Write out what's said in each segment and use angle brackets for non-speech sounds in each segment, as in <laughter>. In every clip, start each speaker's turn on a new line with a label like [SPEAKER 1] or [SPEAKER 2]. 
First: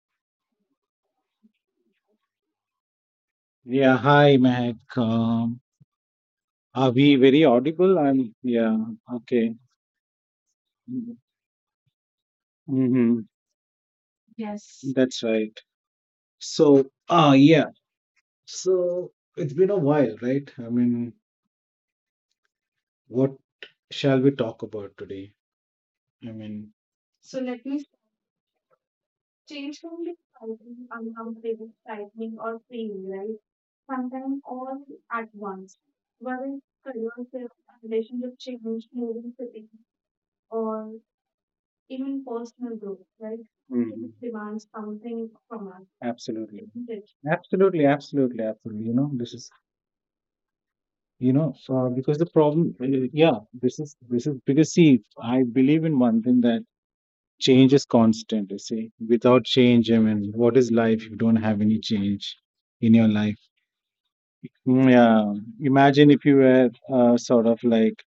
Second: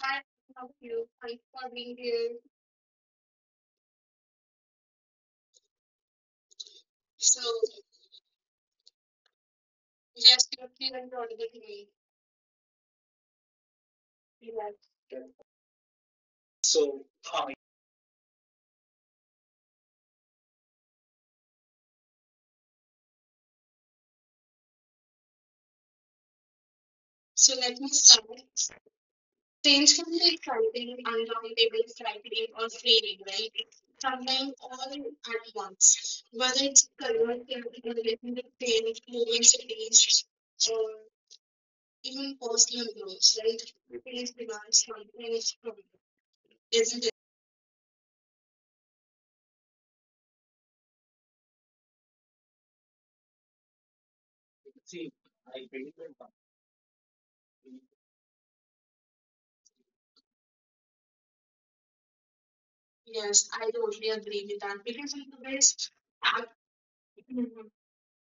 [SPEAKER 1] Hi, how are you? Thanks for being here.
[SPEAKER 2] Yeah, hi, Mac. Are we
[SPEAKER 1] So,
[SPEAKER 2] very audible? Yeah, okay.
[SPEAKER 1] yes, you're here and you with me.
[SPEAKER 2] Mm-hmm.
[SPEAKER 1] Yes.
[SPEAKER 2] That's right. So, yeah. So it's been a while, right? I mean, what shall we talk about today? I mean,
[SPEAKER 1] So let me start. Change can be exciting, uncomfortable, frightening, or freeing, right? Sometimes all at once. Whether it's career, relationship change, moving cities, even personal growth, right? Replace
[SPEAKER 2] mm,
[SPEAKER 1] demands something is from,
[SPEAKER 2] absolutely,
[SPEAKER 1] isn't it?
[SPEAKER 2] absolutely, absolutely, absolutely. You know, you know, because the problem, yeah, this is because see, I believe in one thing that change is constant, you see. Without change, I mean, what is life if you don't have any change in your
[SPEAKER 1] Yes,
[SPEAKER 2] life?
[SPEAKER 1] I totally agree with that
[SPEAKER 2] Mm,
[SPEAKER 1] because in
[SPEAKER 2] yeah.
[SPEAKER 1] today's
[SPEAKER 2] Imagine if you
[SPEAKER 1] app-
[SPEAKER 2] were
[SPEAKER 1] hmm
[SPEAKER 2] sort of like,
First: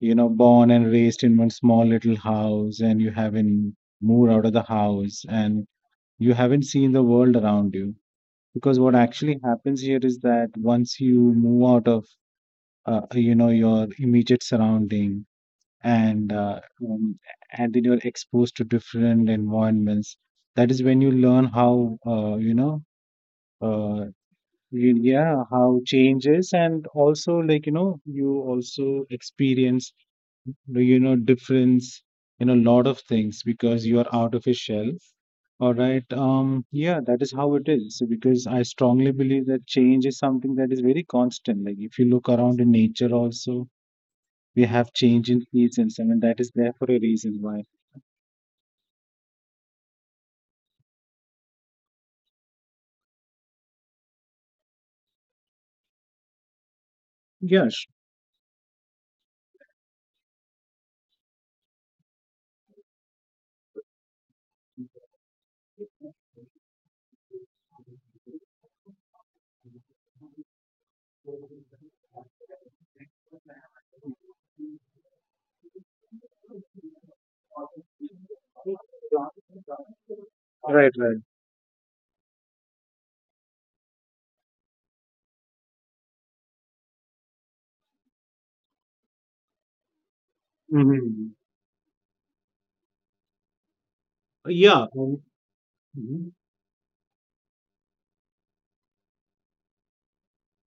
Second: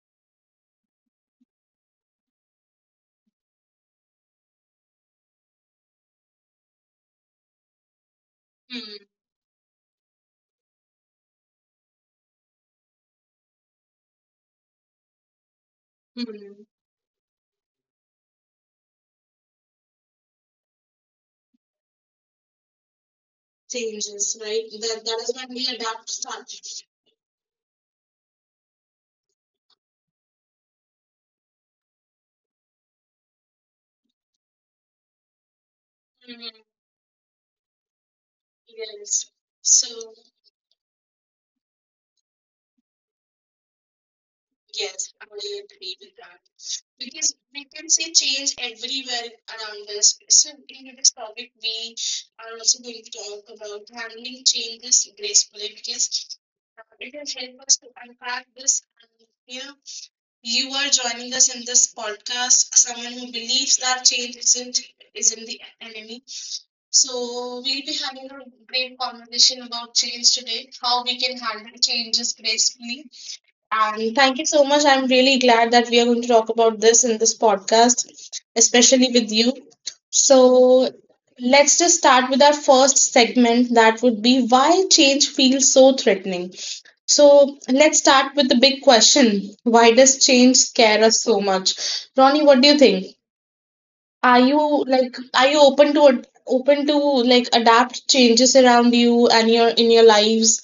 [SPEAKER 2] you know, born and raised in one small little house, and you haven't moved out of the house and you haven't seen the world around you. Because what
[SPEAKER 1] hmm
[SPEAKER 2] actually happens here is that once you move out of, you know, your immediate surrounding and
[SPEAKER 1] hmm,
[SPEAKER 2] um, and then you're exposed to different environments. That is when you learn how uh,
[SPEAKER 1] changes, right? That is
[SPEAKER 2] yeah,
[SPEAKER 1] when we
[SPEAKER 2] how
[SPEAKER 1] adapt
[SPEAKER 2] change is, and
[SPEAKER 1] such.
[SPEAKER 2] also, like, you know, you also experience, you know, difference in a lot of things because you are out of a shell, all right.
[SPEAKER 1] hmm
[SPEAKER 2] Yeah, that is how it is. So because I strongly
[SPEAKER 1] Yes.
[SPEAKER 2] believe that change
[SPEAKER 1] So.
[SPEAKER 2] is something that is very constant. Like if you look around in nature also, we have
[SPEAKER 1] Yes, I
[SPEAKER 2] change in seasons.
[SPEAKER 1] agree
[SPEAKER 2] I
[SPEAKER 1] with
[SPEAKER 2] mean, that
[SPEAKER 1] that.
[SPEAKER 2] is there for a reason
[SPEAKER 1] Because
[SPEAKER 2] why.
[SPEAKER 1] we can see change everywhere around us. So, in this topic, we are also going to talk about handling changes gracefully because it will help us
[SPEAKER 2] Yes.
[SPEAKER 1] to unpack this. And you are joining us in this podcast, someone who believes that change isn't the enemy. So, we'll be having a great conversation about change today, how we can handle changes gracefully. And thank you so much. I'm really glad that we are going to talk about this in this podcast, especially with you.
[SPEAKER 2] Right,
[SPEAKER 1] So
[SPEAKER 2] right.
[SPEAKER 1] let's just start with our first segment that would be why change feels so threatening. So let's start with the big question. Why does change scare us
[SPEAKER 2] Hmm.
[SPEAKER 1] so much? Ronnie, what do you think? Are
[SPEAKER 2] Yeah.
[SPEAKER 1] you like are you open to
[SPEAKER 2] Mhm.
[SPEAKER 1] open to like adapt changes around you and your in your lives?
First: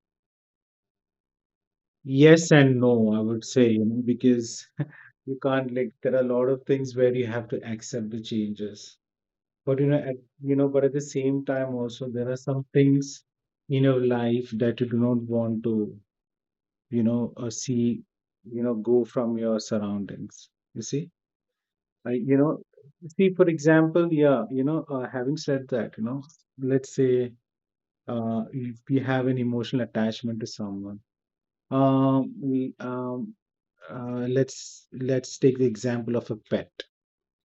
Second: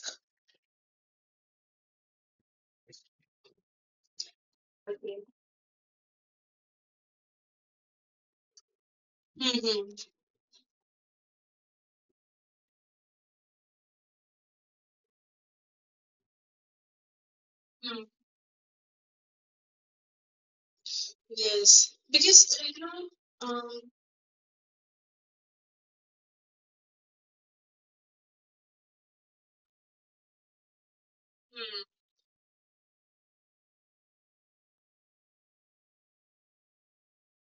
[SPEAKER 2] Yes and no, I would say, you know, because <laughs> you can't, like, there are a lot of things where you have to accept the changes. But you
[SPEAKER 1] Mhm.
[SPEAKER 2] know, you know, but at the same time also, there are some things in your life that you do not want to, you know, see, you know, go from your surroundings, you see.
[SPEAKER 1] Yes,
[SPEAKER 2] I You know,
[SPEAKER 1] because you know,
[SPEAKER 2] see, for example, yeah, you know, having said that, you know, let's say, if we have an emotional attachment to someone.
[SPEAKER 1] hmm,
[SPEAKER 2] um, we, um let's take the example of a pet.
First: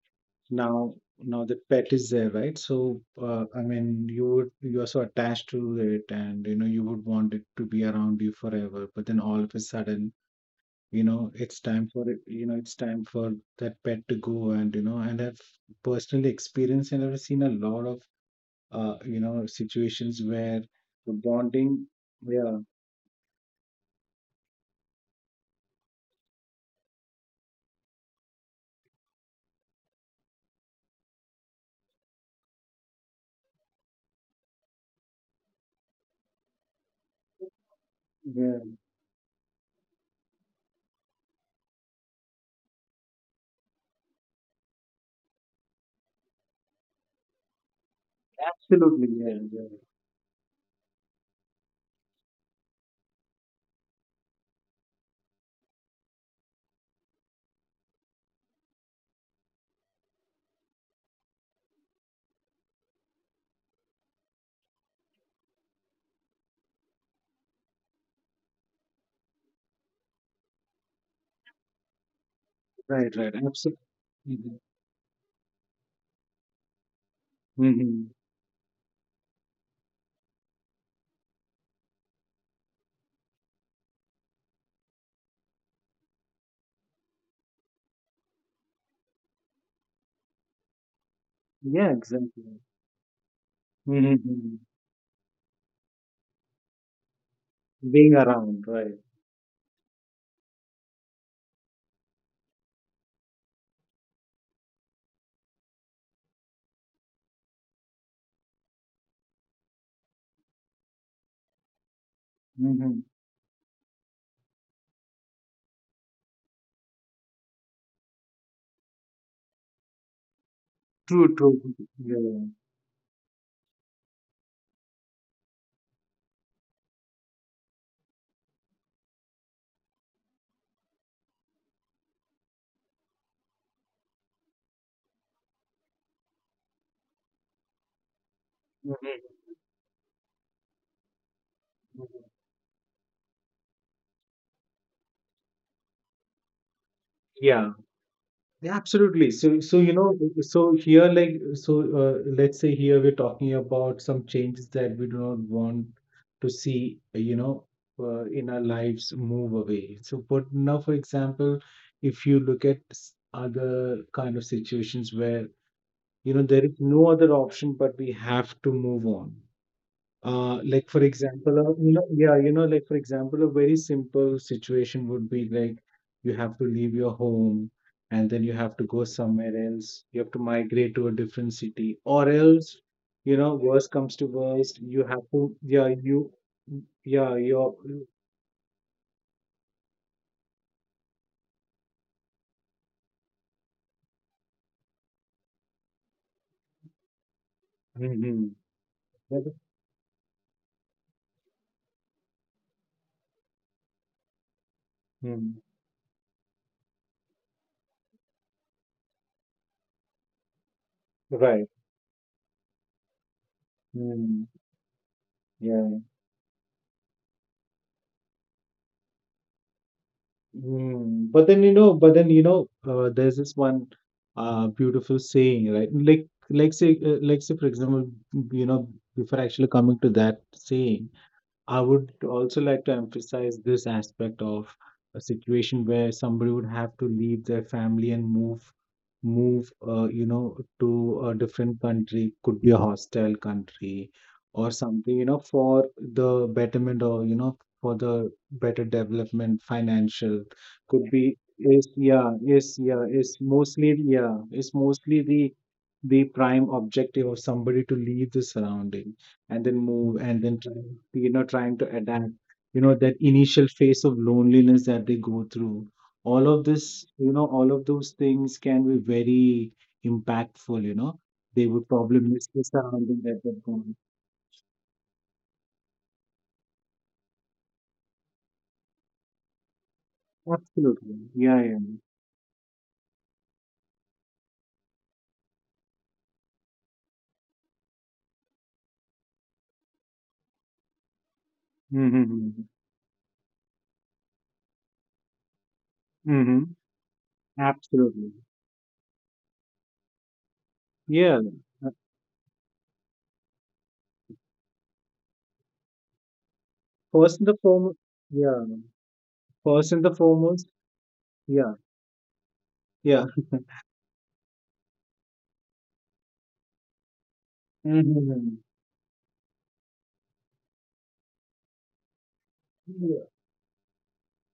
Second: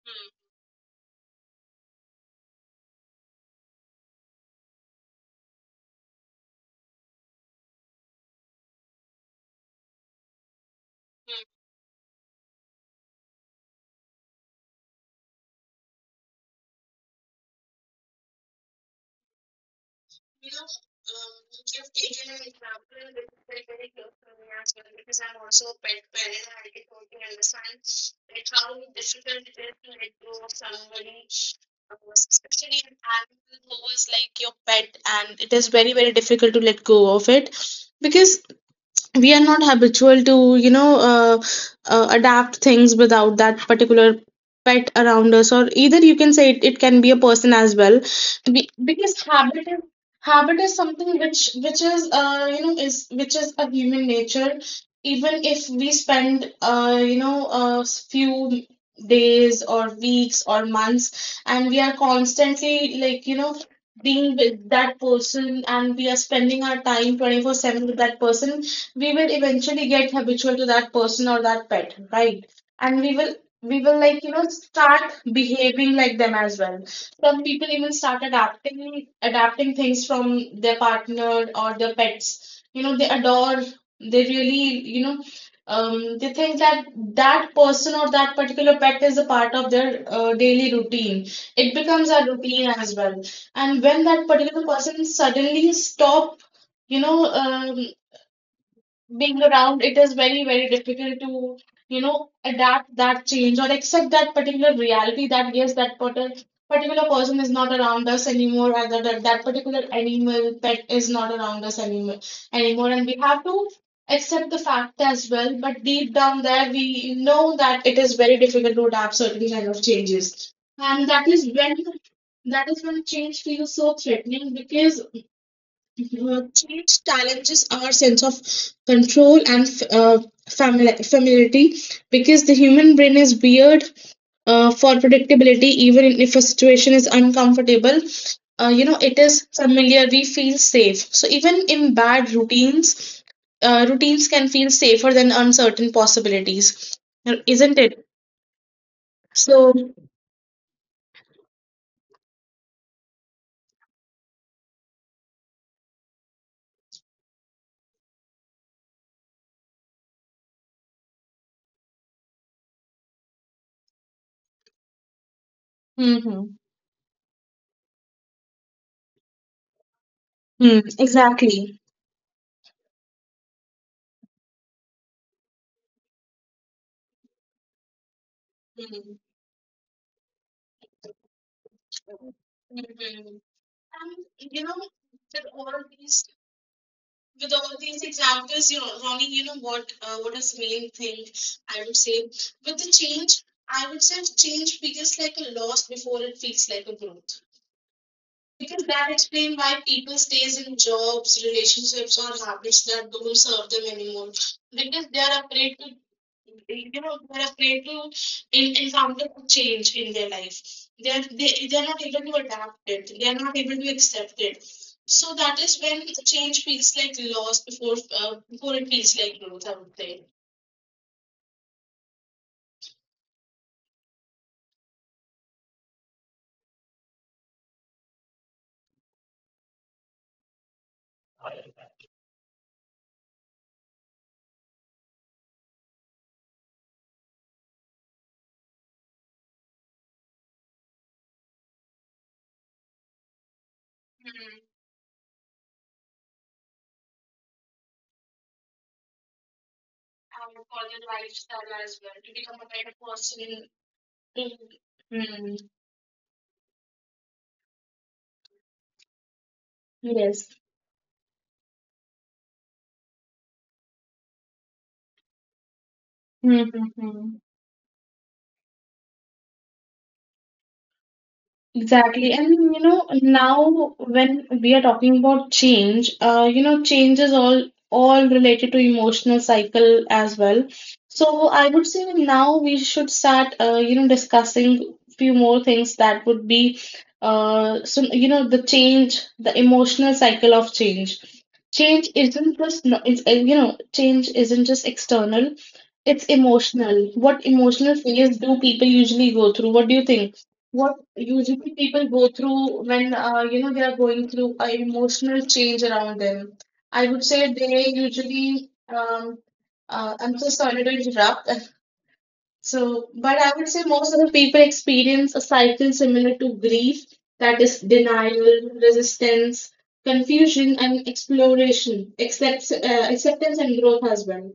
[SPEAKER 1] hmm,
[SPEAKER 2] Now, the pet is there, right? So I mean, you would, you are so attached to it, and you know you would want it to be around you forever, but then all of a sudden, you know,
[SPEAKER 1] hmm.
[SPEAKER 2] it's time for it you know, it's time for that pet to go. And you know, and I've personally experienced and I've seen a lot of you know situations
[SPEAKER 1] you
[SPEAKER 2] where
[SPEAKER 1] know,
[SPEAKER 2] the bonding.
[SPEAKER 1] you've taken an
[SPEAKER 2] Yeah,
[SPEAKER 1] example which is very, very close to me as well because I'm also a pet parent and I can totally understand like how difficult it is to let go of somebody, especially an animal who is like your pet, and it is very, very difficult to let go of it because
[SPEAKER 2] yeah,
[SPEAKER 1] we are not habitual to you know adapt things without that particular pet around us or either you can say it can be a person as well
[SPEAKER 2] absolutely,
[SPEAKER 1] because
[SPEAKER 2] yeah,
[SPEAKER 1] habit is
[SPEAKER 2] yeah.
[SPEAKER 1] habit is something which is is which is a human nature even if we spend a few days or weeks or months and we are constantly being with that person and we are spending our time 24/7 with that person we will eventually get habitual to that person or that pet, right? And we
[SPEAKER 2] Right,
[SPEAKER 1] will
[SPEAKER 2] right,
[SPEAKER 1] we
[SPEAKER 2] absolutely.
[SPEAKER 1] will start behaving like them as well. Some people even
[SPEAKER 2] Mm-hmm.
[SPEAKER 1] start adapting things from their partner or their pets. You know, they adore, they really, you know, they think that that person or that particular pet is a part of their daily routine. It
[SPEAKER 2] Yeah,
[SPEAKER 1] becomes a
[SPEAKER 2] exactly.
[SPEAKER 1] routine as well. And when that particular
[SPEAKER 2] Mm-hmm.
[SPEAKER 1] person suddenly stop you know, um,
[SPEAKER 2] Being around, right.
[SPEAKER 1] being around, it is very, very difficult to, you know, adapt that change or accept that particular reality that yes, that particular person is not around us anymore, or that that particular animal pet is not around us anymore, and we
[SPEAKER 2] Mm-hmm.
[SPEAKER 1] have to accept the fact as well. But deep down there, we know that it is very difficult to adapt certain kind of changes, and that is
[SPEAKER 2] True, true,
[SPEAKER 1] when
[SPEAKER 2] yeah.
[SPEAKER 1] that is when change feels so threatening because change challenges our sense of control and uh, familiarity because the human brain is weird for predictability, even if a situation is uncomfortable. You know, it
[SPEAKER 2] Mhm.
[SPEAKER 1] is familiar, we feel safe. So, even in bad
[SPEAKER 2] Mhm.
[SPEAKER 1] routines, routines can feel safer than uncertain possibilities, isn't
[SPEAKER 2] Yeah.
[SPEAKER 1] it?
[SPEAKER 2] Yeah, absolutely. So,
[SPEAKER 1] So,
[SPEAKER 2] so you know, so here, like, so let's say, here we're talking about some changes that we do not want to see, you know, in our lives, move away. So, but now, for example, if you look at other kind of situations where, you
[SPEAKER 1] hmm
[SPEAKER 2] know, there is no other option but we have to move on.
[SPEAKER 1] hmm
[SPEAKER 2] Like for example,
[SPEAKER 1] exactly.
[SPEAKER 2] you know, yeah, you know, like for example, a very simple situation would be like you have to leave your home, and then you have to
[SPEAKER 1] Mhm.
[SPEAKER 2] go somewhere else. You have to migrate to a different city, or else,
[SPEAKER 1] Mhm.
[SPEAKER 2] you know, worst
[SPEAKER 1] And
[SPEAKER 2] comes to
[SPEAKER 1] you know,
[SPEAKER 2] worst, you have
[SPEAKER 1] with
[SPEAKER 2] to,
[SPEAKER 1] all
[SPEAKER 2] yeah,
[SPEAKER 1] these
[SPEAKER 2] you,
[SPEAKER 1] with
[SPEAKER 2] yeah,
[SPEAKER 1] all
[SPEAKER 2] you're,
[SPEAKER 1] these examples, you know, Ronnie, you know what? What is main thing I would say with the change? I would say change feels like a loss before it feels like a growth.
[SPEAKER 2] mhm.
[SPEAKER 1] Because that explains
[SPEAKER 2] That-
[SPEAKER 1] why people stays in jobs, relationships, or habits that don't serve them anymore. Because they are afraid
[SPEAKER 2] mm,
[SPEAKER 1] to, you know, they are afraid to encounter a change in their life. They are they are
[SPEAKER 2] right,
[SPEAKER 1] not able to adapt it. They are not able to accept
[SPEAKER 2] mm,
[SPEAKER 1] it. So that is when
[SPEAKER 2] yeah.
[SPEAKER 1] change feels like loss before before it feels like growth. I would say.
[SPEAKER 2] Mm, but then you know, but then you know, there's this one beautiful saying, right? Like, say, for example, you know, before actually coming to that saying, I would also like to emphasize this aspect of a situation where somebody would have to leave their family and move, you know, to a different country, could be a hostile country
[SPEAKER 1] Hmm.
[SPEAKER 2] or something, you know, for the betterment, or, you know, for the better development, financial,
[SPEAKER 1] And for their
[SPEAKER 2] could be,
[SPEAKER 1] lifestyle
[SPEAKER 2] is,
[SPEAKER 1] as well, to
[SPEAKER 2] yeah,
[SPEAKER 1] become a
[SPEAKER 2] is,
[SPEAKER 1] better
[SPEAKER 2] yeah, is
[SPEAKER 1] person.
[SPEAKER 2] mostly, yeah,
[SPEAKER 1] To,
[SPEAKER 2] it's mostly the
[SPEAKER 1] hmm.
[SPEAKER 2] prime objective of somebody to leave the surrounding and then move and
[SPEAKER 1] Yes.
[SPEAKER 2] then try, you know, trying to adapt, you know, that initial phase of loneliness that they go through. All of this, you
[SPEAKER 1] Mm-hmm.
[SPEAKER 2] know, all of those things can be very impactful, you know. They would probably
[SPEAKER 1] Exactly. And
[SPEAKER 2] miss the
[SPEAKER 1] you know,
[SPEAKER 2] surrounding that they're
[SPEAKER 1] now
[SPEAKER 2] going.
[SPEAKER 1] when we are talking about change, change is all related to emotional cycle as well.
[SPEAKER 2] Absolutely,
[SPEAKER 1] So
[SPEAKER 2] yeah,
[SPEAKER 1] I
[SPEAKER 2] yeah,
[SPEAKER 1] would
[SPEAKER 2] mm-hmm.
[SPEAKER 1] say that now we should start, discussing few more things that would be, the change, the emotional cycle of change. Change isn't
[SPEAKER 2] Mm-hmm.
[SPEAKER 1] just, no- it's, change isn't just external, it's
[SPEAKER 2] Mm-hmm.
[SPEAKER 1] emotional. What emotional
[SPEAKER 2] Absolutely,
[SPEAKER 1] phase do people usually go through? What do you think? What
[SPEAKER 2] yeah.
[SPEAKER 1] usually
[SPEAKER 2] Uh,
[SPEAKER 1] people go through when they are going through a emotional change around them. I would
[SPEAKER 2] first and
[SPEAKER 1] say
[SPEAKER 2] the
[SPEAKER 1] they
[SPEAKER 2] foremost, yeah,
[SPEAKER 1] usually
[SPEAKER 2] first and the
[SPEAKER 1] I'm so
[SPEAKER 2] foremost,
[SPEAKER 1] sorry to interrupt. <laughs>
[SPEAKER 2] yeah,
[SPEAKER 1] So,
[SPEAKER 2] yeah,
[SPEAKER 1] but I would say most of the people experience a cycle similar to grief, that is denial,
[SPEAKER 2] mm-hmm.
[SPEAKER 1] resistance, confusion, and exploration, except
[SPEAKER 2] Yeah,
[SPEAKER 1] acceptance and growth as well.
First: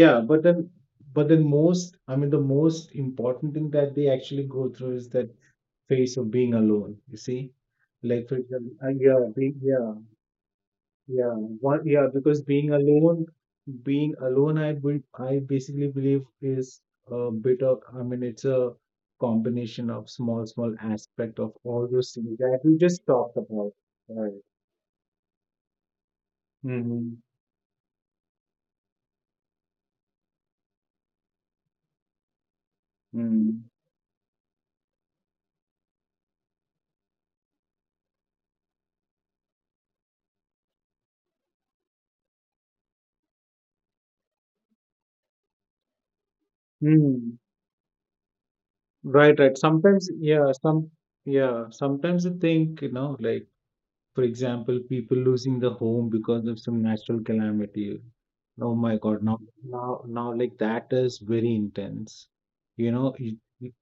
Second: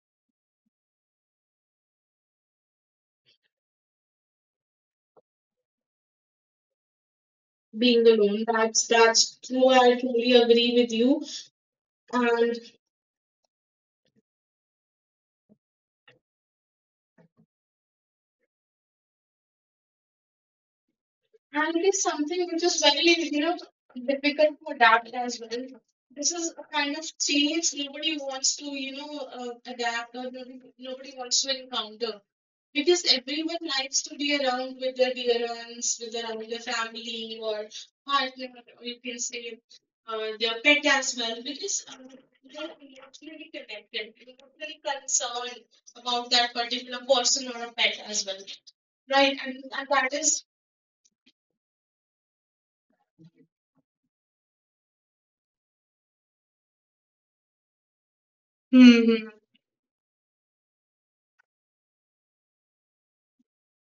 [SPEAKER 2] yeah, but then, but then most, I mean, the most important thing that they actually go through is that phase of being alone, you see.
[SPEAKER 1] Being
[SPEAKER 2] Like for
[SPEAKER 1] alone,
[SPEAKER 2] example,
[SPEAKER 1] that's true. I truly agree with you.
[SPEAKER 2] yeah, one, yeah, because being alone, I would, I basically believe is a bit of, I mean, it's a combination of small, small aspect of
[SPEAKER 1] And it
[SPEAKER 2] all
[SPEAKER 1] is
[SPEAKER 2] those things
[SPEAKER 1] something which
[SPEAKER 2] that
[SPEAKER 1] is
[SPEAKER 2] we
[SPEAKER 1] very,
[SPEAKER 2] just
[SPEAKER 1] you
[SPEAKER 2] talked
[SPEAKER 1] know,
[SPEAKER 2] about. Right.
[SPEAKER 1] difficult to adapt as well. This is a kind of
[SPEAKER 2] Mm-hmm.
[SPEAKER 1] change nobody wants to, you know, adapt or nobody wants to encounter. Because everyone
[SPEAKER 2] Mm-hmm.
[SPEAKER 1] likes to be around with their dear ones, with their family or partner, or you can say their pet as well, because they're emotionally connected, emotionally concerned about that particular
[SPEAKER 2] Mm.
[SPEAKER 1] person or a pet as well, right?
[SPEAKER 2] Right, right.
[SPEAKER 1] And
[SPEAKER 2] Sometimes,
[SPEAKER 1] that is.
[SPEAKER 2] yeah, some, yeah, sometimes I think, you know, like, for example, people losing the home because of some natural calamity. Oh my God,
[SPEAKER 1] Hmm.
[SPEAKER 2] now, now, like, that is very intense. You know,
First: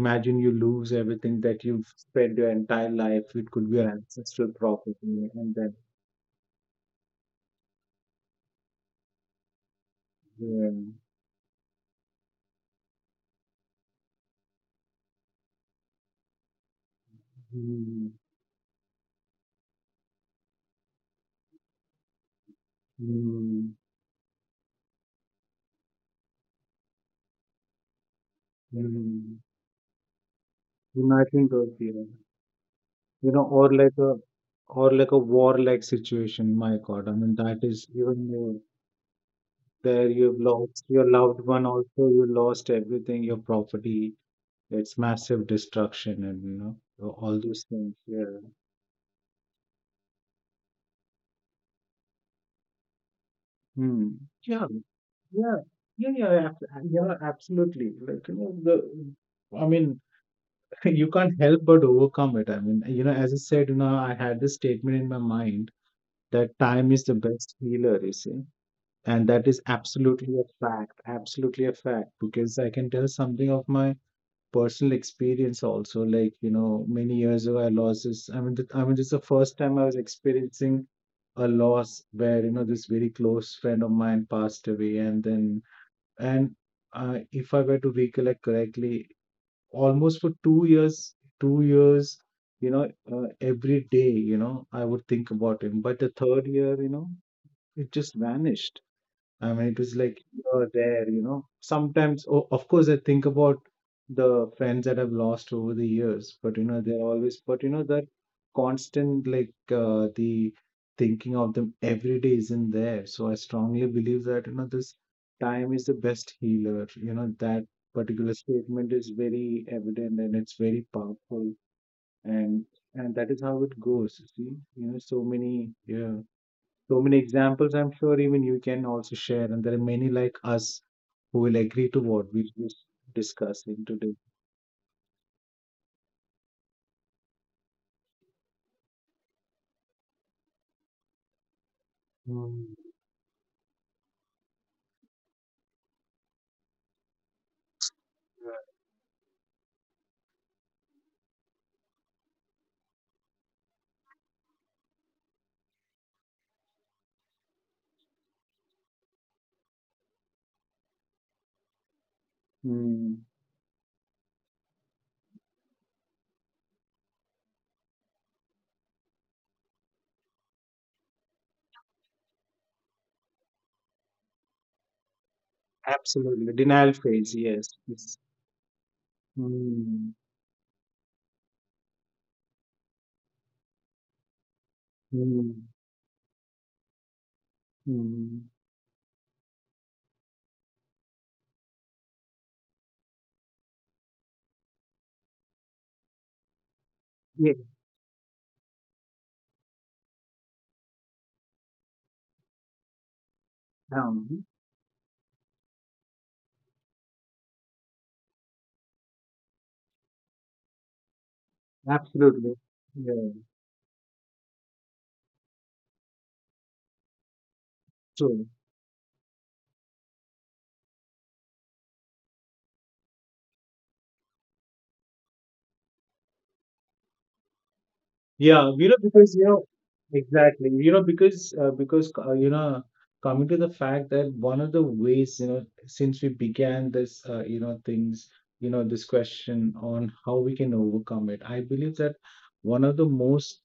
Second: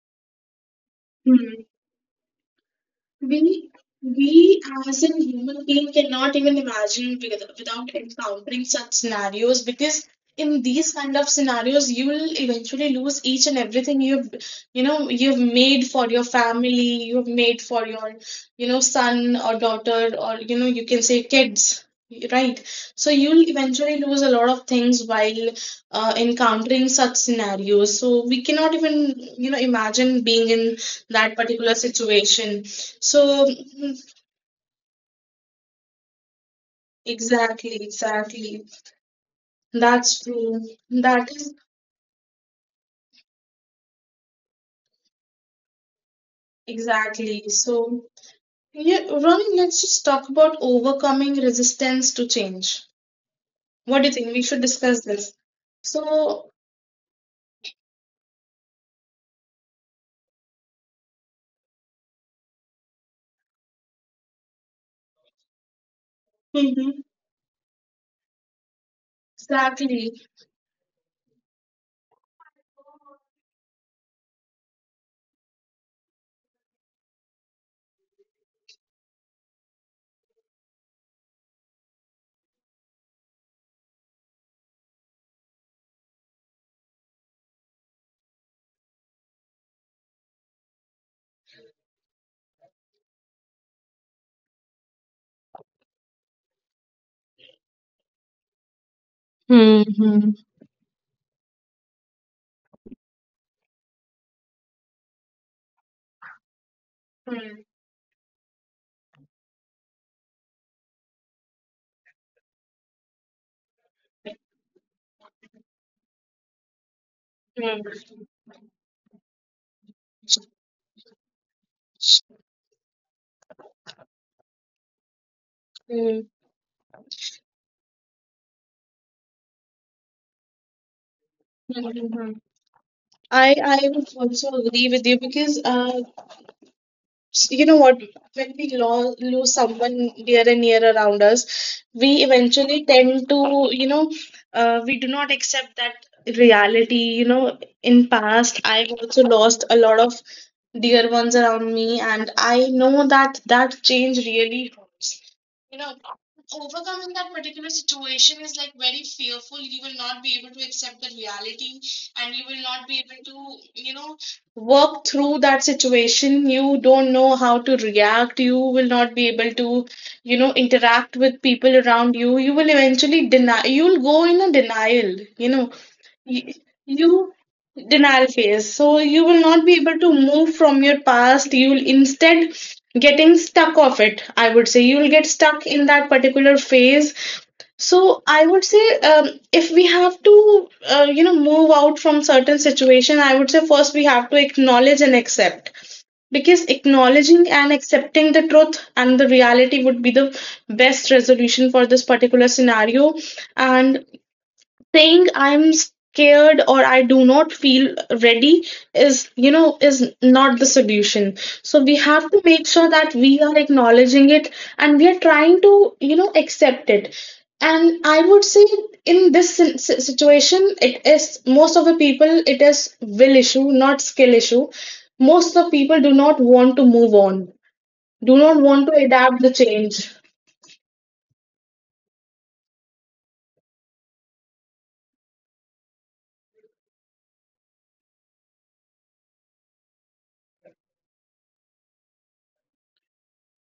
[SPEAKER 2] imagine you lose everything that you've spent your entire life. It
[SPEAKER 1] We,
[SPEAKER 2] could be your ancestral
[SPEAKER 1] we as a
[SPEAKER 2] property, and
[SPEAKER 1] human
[SPEAKER 2] then
[SPEAKER 1] being cannot even imagine without encountering such scenarios because in
[SPEAKER 2] yeah.
[SPEAKER 1] these kind of scenarios you will eventually lose each and everything you know you've made for your family you've made for
[SPEAKER 2] Mm,
[SPEAKER 1] your you know son or daughter or you know you can say kids right so you'll
[SPEAKER 2] mm,
[SPEAKER 1] eventually lose a lot of things while encountering such scenarios so we cannot even
[SPEAKER 2] mm.
[SPEAKER 1] you know imagine being in that
[SPEAKER 2] Imagine those
[SPEAKER 1] particular
[SPEAKER 2] feelings.
[SPEAKER 1] situation
[SPEAKER 2] You know,
[SPEAKER 1] so, mm,
[SPEAKER 2] or like a warlike situation. My God, I mean, that is
[SPEAKER 1] exactly,
[SPEAKER 2] even more.
[SPEAKER 1] exactly.
[SPEAKER 2] There
[SPEAKER 1] That's
[SPEAKER 2] you've
[SPEAKER 1] true.
[SPEAKER 2] lost your loved
[SPEAKER 1] That
[SPEAKER 2] one
[SPEAKER 1] is
[SPEAKER 2] also, you lost everything, your property, it's massive destruction, and you know, so all
[SPEAKER 1] exactly.
[SPEAKER 2] those things,
[SPEAKER 1] So,
[SPEAKER 2] yeah.
[SPEAKER 1] yeah, Ronnie, let's just talk about overcoming resistance to change.
[SPEAKER 2] Hmm.
[SPEAKER 1] What do you think? We
[SPEAKER 2] Yeah,
[SPEAKER 1] should discuss this.
[SPEAKER 2] yeah,
[SPEAKER 1] So,
[SPEAKER 2] absolutely, like, you know, the, I mean, <laughs> you can't help but overcome it. I mean, you know, as I said, you know, I had this statement in my mind that time is the
[SPEAKER 1] Mhm.
[SPEAKER 2] best healer, you see. And that is
[SPEAKER 1] exactly.
[SPEAKER 2] absolutely a fact, because I can tell something of my personal experience also. Like, you know, many years ago, I lost this. I mean, I mean, this is the first time I was experiencing a loss where, you know, this very close friend of mine passed away. And then, and if I were to recollect correctly, almost for 2 years, 2 years, you know, every day, you know, I would think about him. But the third year, you know, it just vanished. I mean, it was like you're there, you know. Sometimes, o of course, I think about the friends that I've lost over the years, but you know, they're always, but you know, that constant, like, the thinking of them every day isn't there. So I strongly believe that, you know, this time is the best healer. You know, that particular statement is very evident and it's very powerful. And and that is how it goes, you see. You know, so many, yeah, so many examples. I'm sure even you can also share, and there are many like us who will agree to what we were
[SPEAKER 1] I
[SPEAKER 2] discussing
[SPEAKER 1] I
[SPEAKER 2] today.
[SPEAKER 1] would also agree with you because you know what when we lo lose someone dear and near around us we
[SPEAKER 2] Mm,
[SPEAKER 1] eventually tend to you know we do not accept that reality you know in past I've also lost a lot of dear ones around me and I know that that change really hurts you know, overcoming that particular situation is like very fearful. You will not be able to accept the reality and you will not be
[SPEAKER 2] mm,
[SPEAKER 1] able to, you know, work through that situation. You don't know how to react. You will not be able to, you know, interact with people around you. You will eventually deny, you'll go in a denial, you know
[SPEAKER 2] absolutely,
[SPEAKER 1] y-
[SPEAKER 2] denial phase.
[SPEAKER 1] you
[SPEAKER 2] Yes. Yes.
[SPEAKER 1] denial phase. So you will not be able
[SPEAKER 2] Mm,
[SPEAKER 1] to move from your past. You will instead getting stuck of it. I would say you will get
[SPEAKER 2] mm,
[SPEAKER 1] stuck in that particular phase. So
[SPEAKER 2] mm.
[SPEAKER 1] I would say if we have to move out from certain situation, I would say first we have to acknowledge and accept. Because acknowledging
[SPEAKER 2] Yes.
[SPEAKER 1] and accepting the truth and the reality would be the best resolution for this particular scenario. And
[SPEAKER 2] Um,
[SPEAKER 1] saying I'm scared or I do not feel ready is, you know, is not the solution. So we have to
[SPEAKER 2] absolutely.
[SPEAKER 1] make sure that
[SPEAKER 2] Yeah.
[SPEAKER 1] we are acknowledging it and we are trying to, you know, accept it. And I
[SPEAKER 2] True.
[SPEAKER 1] would say in this situation, it is most of the people, it is will issue, not skill issue. Most of the people do not want to move on, do not
[SPEAKER 2] Yeah, you
[SPEAKER 1] want to
[SPEAKER 2] know, because
[SPEAKER 1] adapt
[SPEAKER 2] you
[SPEAKER 1] the
[SPEAKER 2] know,
[SPEAKER 1] change.
[SPEAKER 2] exactly, you know, because you know, coming to the fact that one of the ways, you know, since we began this, you know, things, you know, this question on how we can overcome it, I believe that one of the most,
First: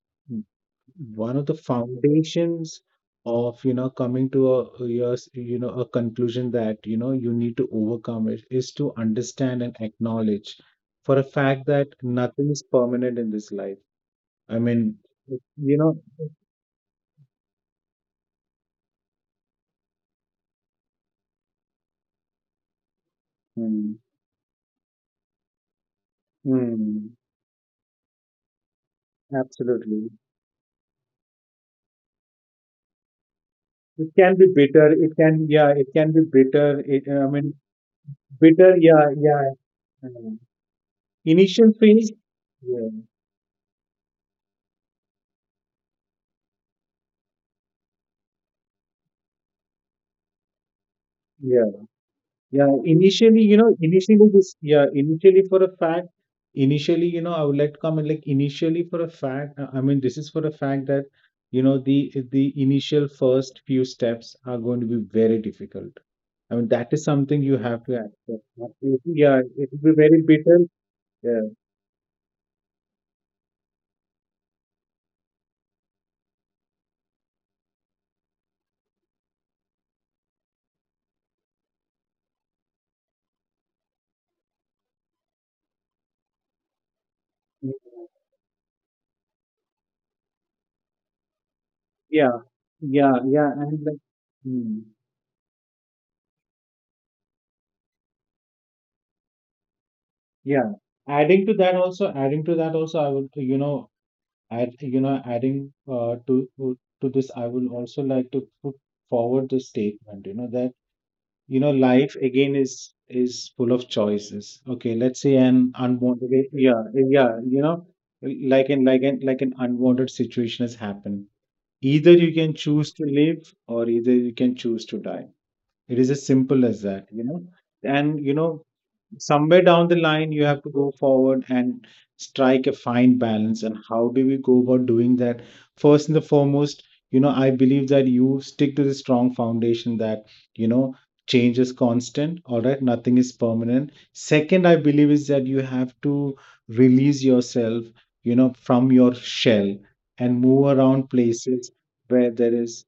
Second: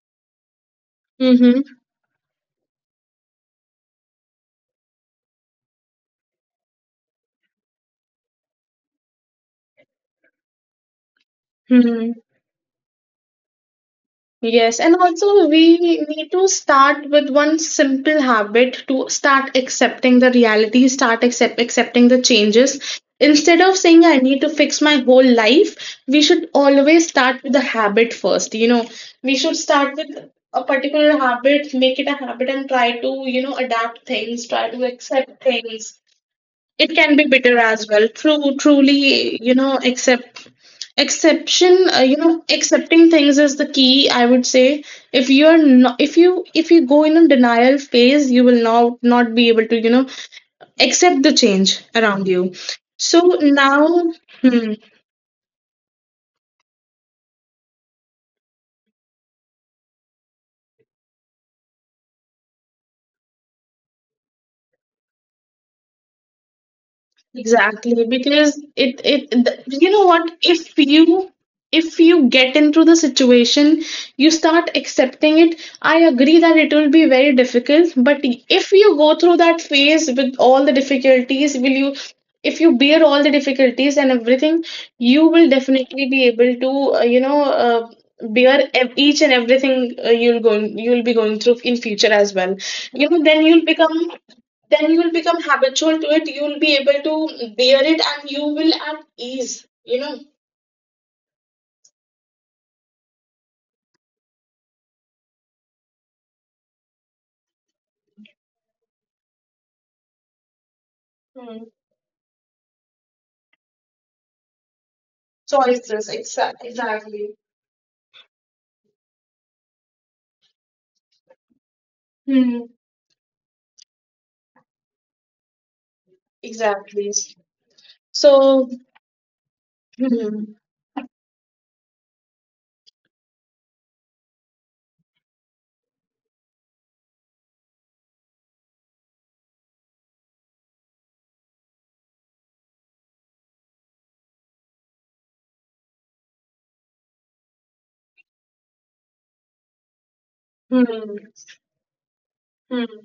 [SPEAKER 2] one of the foundations of, you know, coming to a yes, you know, a conclusion that, you know, you need to overcome it is to understand and acknowledge for a fact that nothing is permanent in this life. I
[SPEAKER 1] Yes, and
[SPEAKER 2] mean,
[SPEAKER 1] also we
[SPEAKER 2] you know,
[SPEAKER 1] need to start with one simple habit to start accepting the reality, accepting the changes. Instead of saying
[SPEAKER 2] mm,
[SPEAKER 1] I need to fix my whole life, we should always
[SPEAKER 2] mm,
[SPEAKER 1] start with the habit first. You know, we should start with
[SPEAKER 2] absolutely.
[SPEAKER 1] a particular habit, make it a habit, and try to, you know, adapt
[SPEAKER 2] It
[SPEAKER 1] things,
[SPEAKER 2] can be
[SPEAKER 1] try to
[SPEAKER 2] bitter. It
[SPEAKER 1] accept
[SPEAKER 2] can, yeah,
[SPEAKER 1] things.
[SPEAKER 2] it can be
[SPEAKER 1] It
[SPEAKER 2] bitter.
[SPEAKER 1] can
[SPEAKER 2] It,
[SPEAKER 1] be
[SPEAKER 2] I
[SPEAKER 1] bitter
[SPEAKER 2] mean,
[SPEAKER 1] as well. True,
[SPEAKER 2] bitter, yeah,
[SPEAKER 1] truly, you
[SPEAKER 2] yeah.
[SPEAKER 1] know,
[SPEAKER 2] Mm. Initial phase, yeah,
[SPEAKER 1] accepting things is the key, I would say. If you go in a denial phase, you will not be able to, you know, accept the change
[SPEAKER 2] yeah,
[SPEAKER 1] around you.
[SPEAKER 2] yeah.
[SPEAKER 1] So
[SPEAKER 2] Initially, you know,
[SPEAKER 1] now,
[SPEAKER 2] initially
[SPEAKER 1] hmm,
[SPEAKER 2] this, yeah, initially for a fact, initially, you know, I would like to comment, like, initially for a fact. I mean, this is for a fact that, you know, the initial first few steps are going to be very difficult. I mean, that is something you
[SPEAKER 1] exactly,
[SPEAKER 2] have to
[SPEAKER 1] because
[SPEAKER 2] accept. Absolutely. Yeah,
[SPEAKER 1] you
[SPEAKER 2] it
[SPEAKER 1] know
[SPEAKER 2] will be
[SPEAKER 1] what?
[SPEAKER 2] very bitter. Yeah.
[SPEAKER 1] If you get into the situation, you start accepting it. I agree that it will be very difficult, but if you go through that phase with all the difficulties, will you? If you bear all the difficulties and everything, you will definitely be able to uh, you know uh, bear each and everything you'll be going through in future as well.
[SPEAKER 2] Yeah.
[SPEAKER 1] You know,
[SPEAKER 2] Yeah.
[SPEAKER 1] then you'll
[SPEAKER 2] Yeah.
[SPEAKER 1] become
[SPEAKER 2] And like,
[SPEAKER 1] then you
[SPEAKER 2] hmm,
[SPEAKER 1] will become habitual to it, you will be able to bear it, and you will at ease, you know.
[SPEAKER 2] yeah. Adding to that also, adding to that also, I would, you know, add, you know, adding to this, I would also like to put forward the statement, you know, that, you know, life again is full of choices. Okay, let's say an
[SPEAKER 1] Choices,
[SPEAKER 2] unwanted,
[SPEAKER 1] exactly,
[SPEAKER 2] yeah,
[SPEAKER 1] exactly,
[SPEAKER 2] yeah, like an unwanted situation has happened. Either you can choose to live, or either you can choose to die. It is as simple as
[SPEAKER 1] exactly.
[SPEAKER 2] that. And
[SPEAKER 1] So
[SPEAKER 2] somewhere down the line, you have to go forward and strike a fine balance. And how do we go about doing that? First and the foremost, I believe that you stick to the strong foundation that you know change is constant, all right? Nothing is permanent. Second, I believe is that you have to release yourself, from your shell, and move around places where there is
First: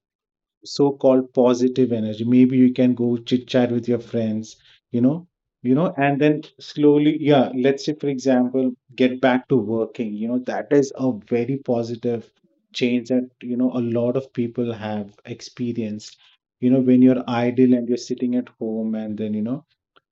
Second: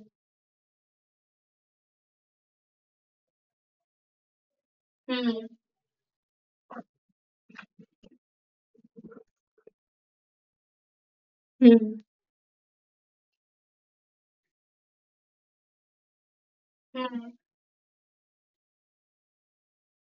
[SPEAKER 2] so-called positive energy. Maybe you can go chit chat with your friends. you know and then slowly, yeah, let's say for example, get back to working. That is a very positive change that a lot of people have experienced. When you're idle and you're sitting at home, and then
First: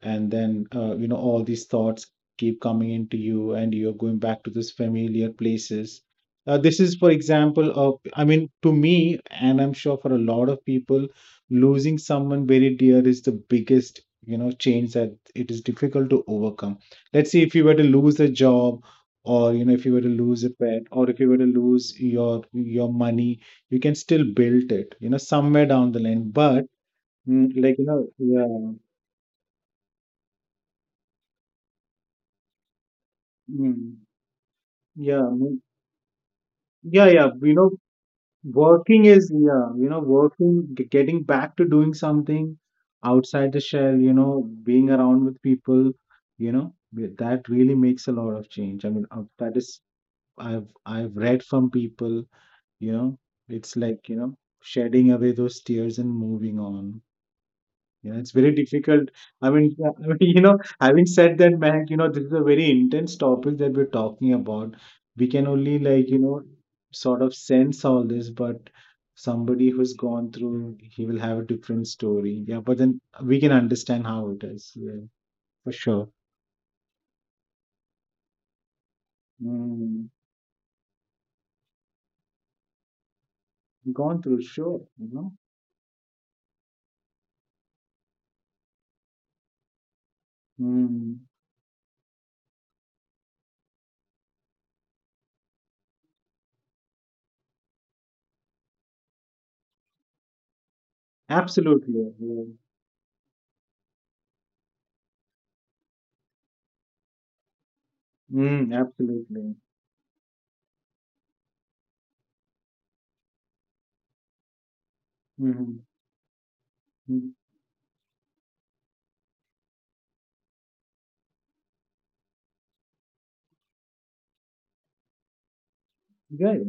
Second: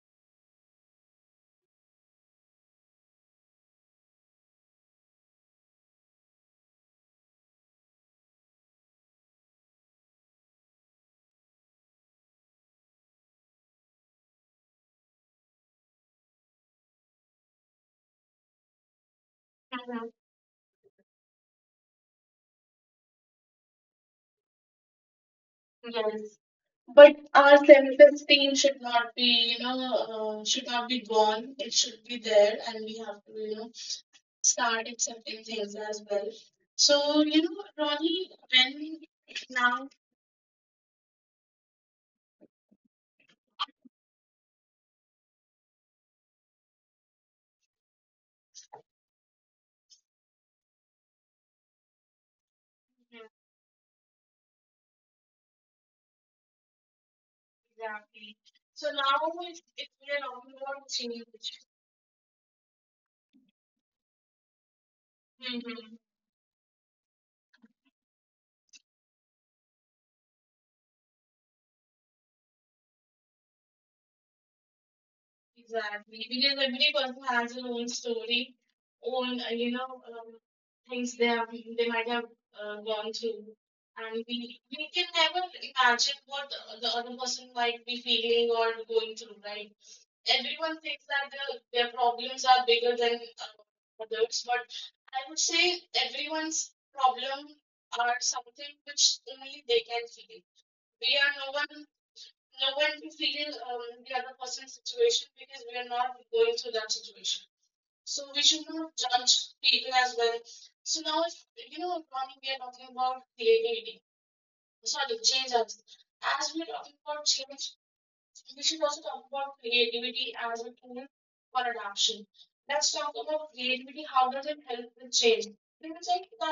[SPEAKER 2] and then all these thoughts keep coming into you, and you're going back to those familiar places. This is, for example, of, I mean, to me, and I'm sure for a lot of people, losing someone very dear is the biggest, change that it is difficult to overcome. Let's say if you were to lose a job, or if you were to lose a pet, or if you were to lose your money, you can still build it, somewhere down the line. But
[SPEAKER 1] but
[SPEAKER 2] mm,
[SPEAKER 1] our
[SPEAKER 2] like,
[SPEAKER 1] self-esteem
[SPEAKER 2] yeah.
[SPEAKER 1] should not be, you know, should not be gone, it should be there, and we have to, you know,
[SPEAKER 2] Mm,
[SPEAKER 1] start
[SPEAKER 2] yeah.
[SPEAKER 1] accepting
[SPEAKER 2] Mm,
[SPEAKER 1] things as well.
[SPEAKER 2] yeah,
[SPEAKER 1] So
[SPEAKER 2] yeah,
[SPEAKER 1] you know, Ronnie, when
[SPEAKER 2] working is, yeah,
[SPEAKER 1] now
[SPEAKER 2] working, getting back to doing something outside the shell, being around with people, that really makes a lot of change. I mean, that is, I've read from people, you know, it's like, shedding away those tears and moving on. Yeah, it's very difficult. I mean, <laughs> I mean, having said that, Mayank, this is a very intense topic that we're talking about. We can only like, sort of sense all this, but somebody who's gone through, he will have a different story. Yeah, but then we can understand how it is. Yeah, for sure. Mm, gone through, sure.
[SPEAKER 1] everyone thinks
[SPEAKER 2] Mm,
[SPEAKER 1] that their problems are bigger than
[SPEAKER 2] absolutely. Yeah. Mm, absolutely.
[SPEAKER 1] sorry change
[SPEAKER 2] Mm-hmm.
[SPEAKER 1] are.
[SPEAKER 2] Yeah, yeah.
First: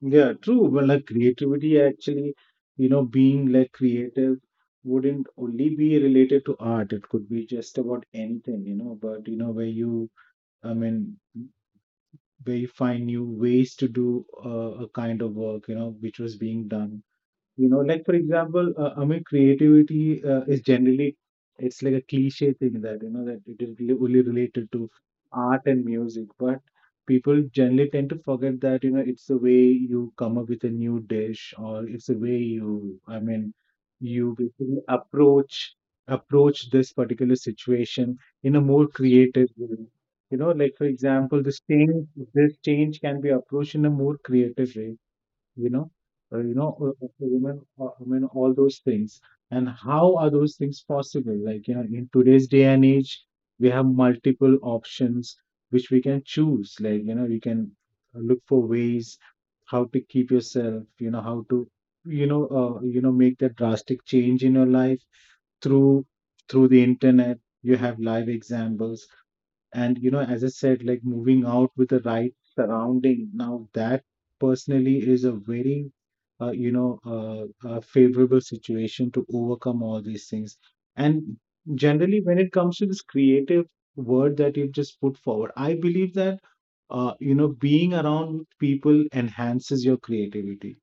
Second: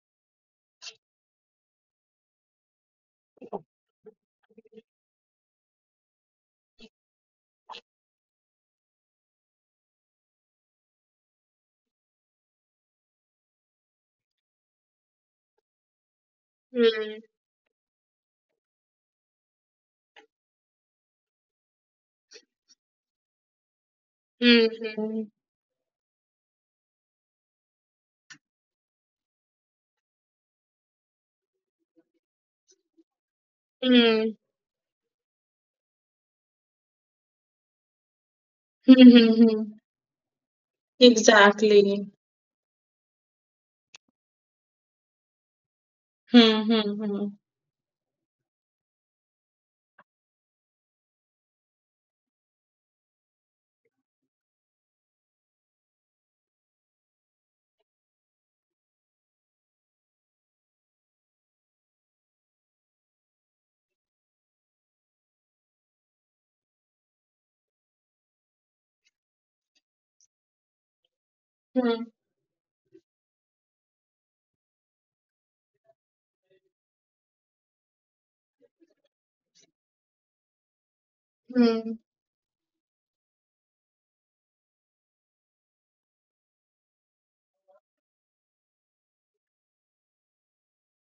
[SPEAKER 2] Yeah, true. Well, like creativity actually, being like creative wouldn't only be related to art. It could be just about anything, but where you, I mean, where you find new ways to do a kind of work, which was being done. Like for example, I mean, creativity is generally it's like a cliche thing that that it is really only related to art and music, but people generally tend to forget that it's the way you come up with a new dish, or it's the way you, I mean, you basically approach this particular situation in a more creative way. You know, like for example, this change can be approached in a more creative way, you know, women, I mean, all those things. And how are those things possible? Like, in today's day and age, we have multiple options which we can choose. Like, we can look for ways how to keep yourself, how to, you know, make that drastic change in your life through through the internet. You have live examples. And as I said, like moving out with the right surrounding, now that personally is a very favorable situation to overcome all these things. And generally, when it comes to this creative word that you've just put forward, I believe that being around people enhances your creativity,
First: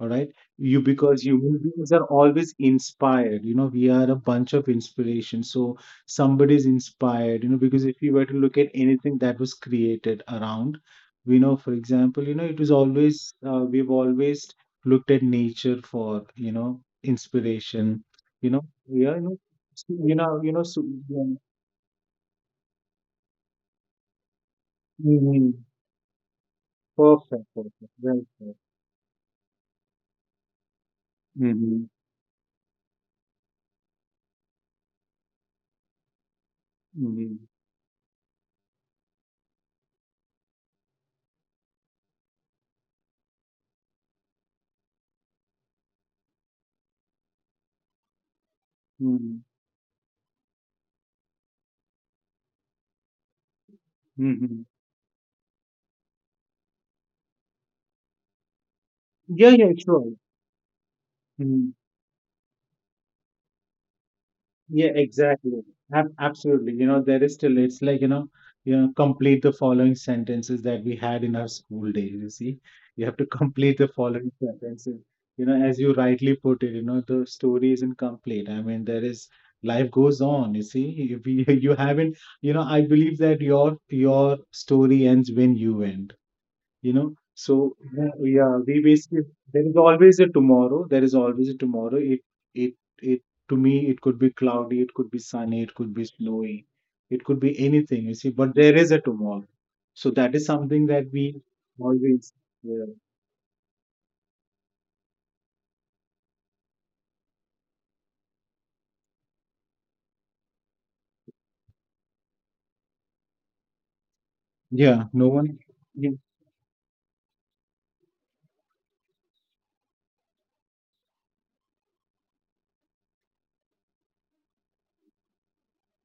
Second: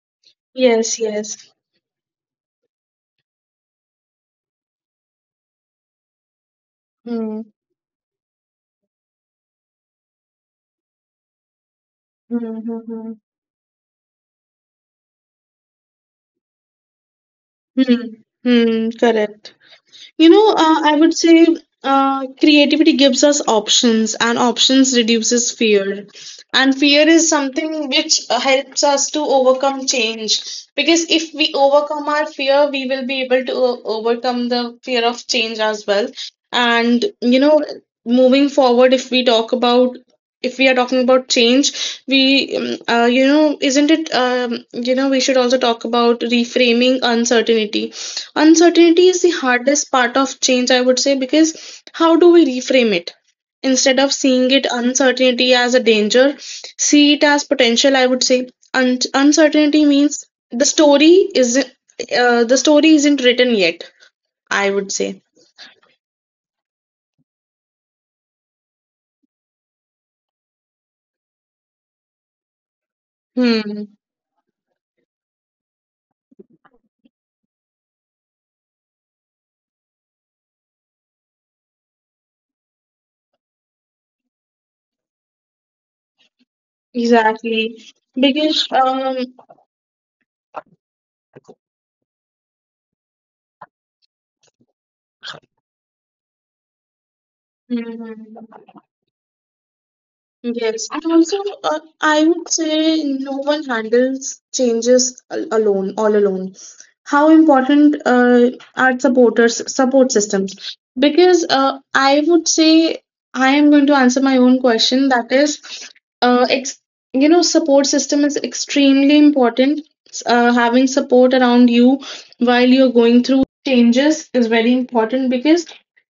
[SPEAKER 2] all right. You, because you human beings are always inspired. You know, we are a bunch of inspiration. So somebody's inspired, because if you were to look at anything that was created around, we know, for example, it was always, we've always looked at nature for, inspiration, you know,
[SPEAKER 1] Hmm.
[SPEAKER 2] yeah,
[SPEAKER 1] Correct. You know,
[SPEAKER 2] so,
[SPEAKER 1] I would
[SPEAKER 2] yeah.
[SPEAKER 1] say creativity gives us options, and options reduces
[SPEAKER 2] Hmm.
[SPEAKER 1] fear. And fear is
[SPEAKER 2] Perfect,
[SPEAKER 1] something
[SPEAKER 2] perfect,
[SPEAKER 1] which
[SPEAKER 2] right, right.
[SPEAKER 1] helps us to overcome change. Because if we
[SPEAKER 2] Mm-hmm.
[SPEAKER 1] overcome our fear, we will be able to overcome the fear of change as well. And, you
[SPEAKER 2] Mm-hmm.
[SPEAKER 1] know, moving forward, if we talk about, if we are talking about change, we, um, you know, isn't it, you know, we should also talk about reframing uncertainty. Uncertainty is the
[SPEAKER 2] Mm-hmm.
[SPEAKER 1] hardest part of change, I would say, because how do we reframe it? Instead of seeing it
[SPEAKER 2] Mm-hmm.
[SPEAKER 1] uncertainty as a danger, see it as potential, I would say.
[SPEAKER 2] Yeah, yeah,
[SPEAKER 1] Uncertainty
[SPEAKER 2] sure.
[SPEAKER 1] means the story isn't
[SPEAKER 2] Mm-hmm.
[SPEAKER 1] the story isn't written yet, I would
[SPEAKER 2] Yeah,
[SPEAKER 1] say.
[SPEAKER 2] exactly. Ab Absolutely. You know, there is still, it's like, complete the following sentences that we had in our school days. You see, you have to <laughs> complete the following sentences. You know, as you rightly put it, the story isn't complete. I mean, there is life goes on. You see, if you, <laughs> you haven't, I believe that your story ends when you end, so
[SPEAKER 1] Exactly.
[SPEAKER 2] yeah, yeah,
[SPEAKER 1] Because
[SPEAKER 2] we basically there is always a tomorrow, there is always a tomorrow. It it To me, it could be cloudy, it could be sunny, it could be snowy, it could be anything, you see, but there is a tomorrow. So that is
[SPEAKER 1] yes,
[SPEAKER 2] something
[SPEAKER 1] and
[SPEAKER 2] that we
[SPEAKER 1] also I
[SPEAKER 2] always.
[SPEAKER 1] would
[SPEAKER 2] Yeah,
[SPEAKER 1] say no one handles changes alone, all alone. How important are supporters, support systems? Because I would say I am going to answer my own question.
[SPEAKER 2] yeah,
[SPEAKER 1] That
[SPEAKER 2] no
[SPEAKER 1] is,
[SPEAKER 2] one.
[SPEAKER 1] ex you know, support system is extremely important. Having support around you while you're going through changes is very important because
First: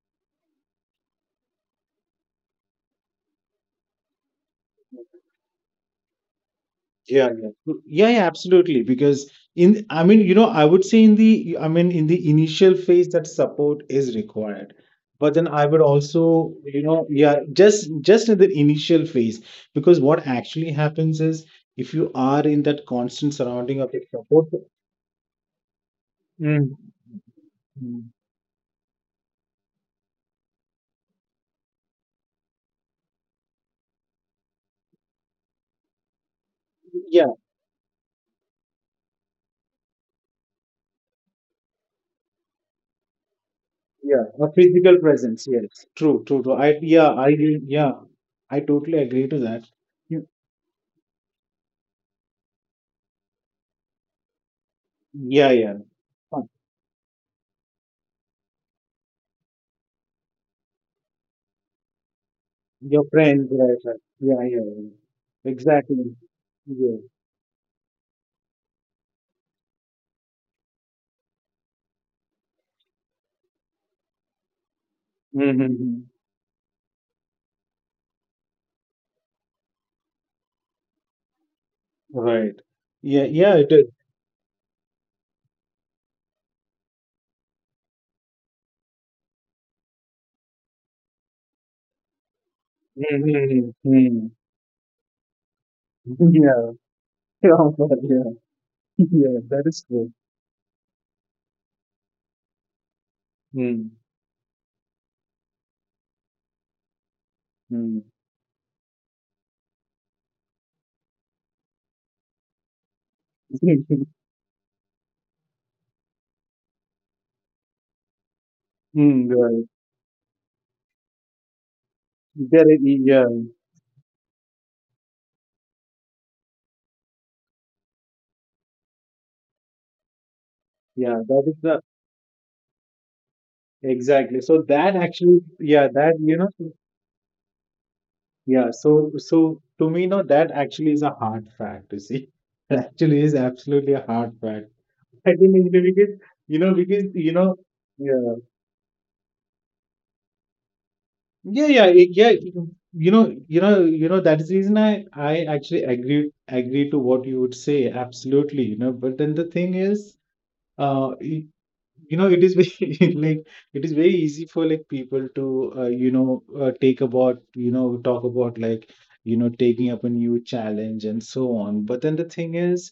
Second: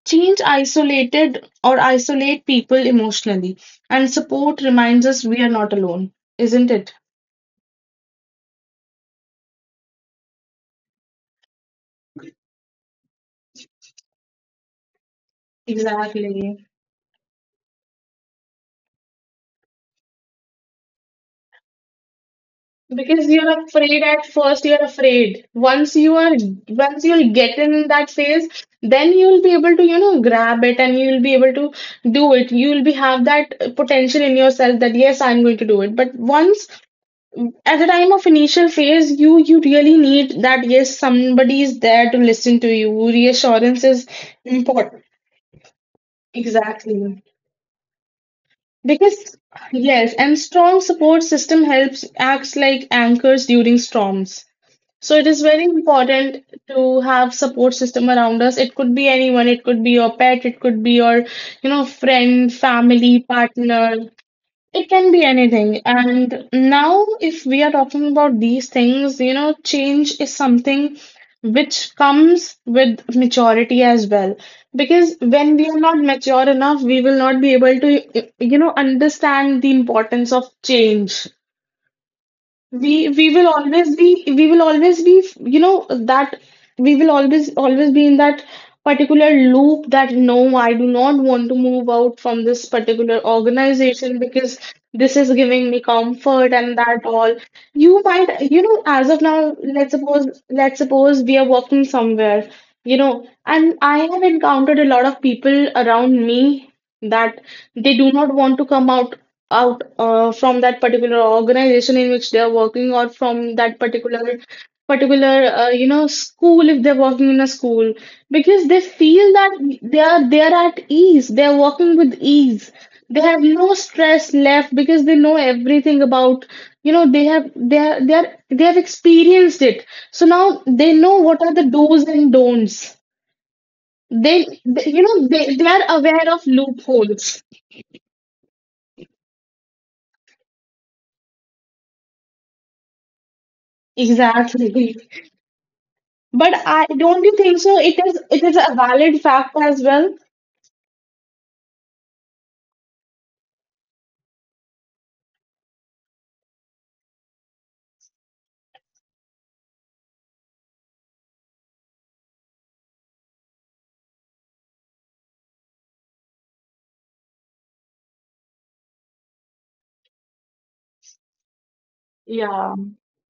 [SPEAKER 1] change isolated or isolate people emotionally, and support reminds us we are not alone, isn't it?
[SPEAKER 2] Yeah, yeah. Mm, yeah, yeah, absolutely. Because in, I mean, I would say in the, I mean, in the initial phase that support is required. But then I would also,
[SPEAKER 1] Exactly.
[SPEAKER 2] yeah, just in the initial phase, because what actually happens is if you are in that
[SPEAKER 1] Because
[SPEAKER 2] constant
[SPEAKER 1] you're
[SPEAKER 2] surrounding of the
[SPEAKER 1] afraid at
[SPEAKER 2] support,
[SPEAKER 1] first, you're afraid. Once you are,
[SPEAKER 2] mm,
[SPEAKER 1] once you'll get in
[SPEAKER 2] mm.
[SPEAKER 1] that phase, then you'll be able to, you know, grab it and you'll be able to do it. You'll be have that potential in yourself that yes, I'm going to do it. But once
[SPEAKER 2] Yeah,
[SPEAKER 1] at the time of initial phase, you really need that yes, somebody is there to listen to you. Reassurance is
[SPEAKER 2] yeah, a physical
[SPEAKER 1] important.
[SPEAKER 2] presence. Yes, true, true, true. I, yeah, I,
[SPEAKER 1] Exactly.
[SPEAKER 2] yeah, I totally agree to
[SPEAKER 1] Because,
[SPEAKER 2] that. You-
[SPEAKER 1] yes, and strong support system helps acts like anchors during storms. So it
[SPEAKER 2] Yeah,
[SPEAKER 1] is
[SPEAKER 2] yeah.
[SPEAKER 1] very important to have support system around us. It could be anyone, it could be your pet, it could be your, you know, friend,
[SPEAKER 2] Your
[SPEAKER 1] family,
[SPEAKER 2] friends, right? Right.
[SPEAKER 1] partner.
[SPEAKER 2] Yeah, yeah,
[SPEAKER 1] It can be
[SPEAKER 2] yeah.
[SPEAKER 1] anything.
[SPEAKER 2] Exactly.
[SPEAKER 1] And
[SPEAKER 2] Yeah.
[SPEAKER 1] now, if we are talking about these things, you know, change is something which comes with maturity as well. Because when we are
[SPEAKER 2] Mm-hmm.
[SPEAKER 1] not mature enough, we will not be able to, you know, understand the importance of change.
[SPEAKER 2] Right.
[SPEAKER 1] we
[SPEAKER 2] Yeah,
[SPEAKER 1] we
[SPEAKER 2] yeah,
[SPEAKER 1] will
[SPEAKER 2] it is.
[SPEAKER 1] always be, you know, that we will always be in that particular loop that no, I do not want to move out from this particular
[SPEAKER 2] Mm-hmm. Mm.
[SPEAKER 1] organization because this is giving me
[SPEAKER 2] <laughs>
[SPEAKER 1] comfort
[SPEAKER 2] Yeah.
[SPEAKER 1] and that
[SPEAKER 2] <laughs>
[SPEAKER 1] all.
[SPEAKER 2] Yeah, but
[SPEAKER 1] You
[SPEAKER 2] yeah.
[SPEAKER 1] might, you know,
[SPEAKER 2] <laughs>
[SPEAKER 1] as of
[SPEAKER 2] Yeah, that
[SPEAKER 1] now,
[SPEAKER 2] is true.
[SPEAKER 1] let's suppose we are working somewhere, you know, and
[SPEAKER 2] Mm.
[SPEAKER 1] I have encountered a lot of people around me that
[SPEAKER 2] Mm.
[SPEAKER 1] they do not want to come out from that particular organization in which they are working, or from that
[SPEAKER 2] <laughs>
[SPEAKER 1] particular you know, school, if they're working in a school, because they
[SPEAKER 2] Mm,
[SPEAKER 1] feel
[SPEAKER 2] right.
[SPEAKER 1] that they are at ease, they are working with
[SPEAKER 2] There it
[SPEAKER 1] ease.
[SPEAKER 2] is, yeah,
[SPEAKER 1] They have no stress left because they know everything about, you know, they are, they have experienced it, so now they know
[SPEAKER 2] yeah,
[SPEAKER 1] what
[SPEAKER 2] that
[SPEAKER 1] are
[SPEAKER 2] is
[SPEAKER 1] the
[SPEAKER 2] the
[SPEAKER 1] do's and don'ts.
[SPEAKER 2] exactly.
[SPEAKER 1] they,
[SPEAKER 2] So
[SPEAKER 1] they
[SPEAKER 2] that
[SPEAKER 1] you know,
[SPEAKER 2] actually,
[SPEAKER 1] they
[SPEAKER 2] yeah,
[SPEAKER 1] are
[SPEAKER 2] that
[SPEAKER 1] aware of loopholes.
[SPEAKER 2] yeah. So to me, no, that actually is a hard fact. You see, <laughs> that actually is absolutely a hard fact.
[SPEAKER 1] Exactly.
[SPEAKER 2] I think it's because
[SPEAKER 1] But I
[SPEAKER 2] because
[SPEAKER 1] don't you think so? It
[SPEAKER 2] yeah,
[SPEAKER 1] is a valid fact as well.
[SPEAKER 2] yeah, yeah, yeah, that's the reason I actually agree to what you would say, absolutely, but then the thing is uh y- it is very <laughs> like it is very easy for like people to take about talk about like, taking up a new challenge and so on. But then the thing is,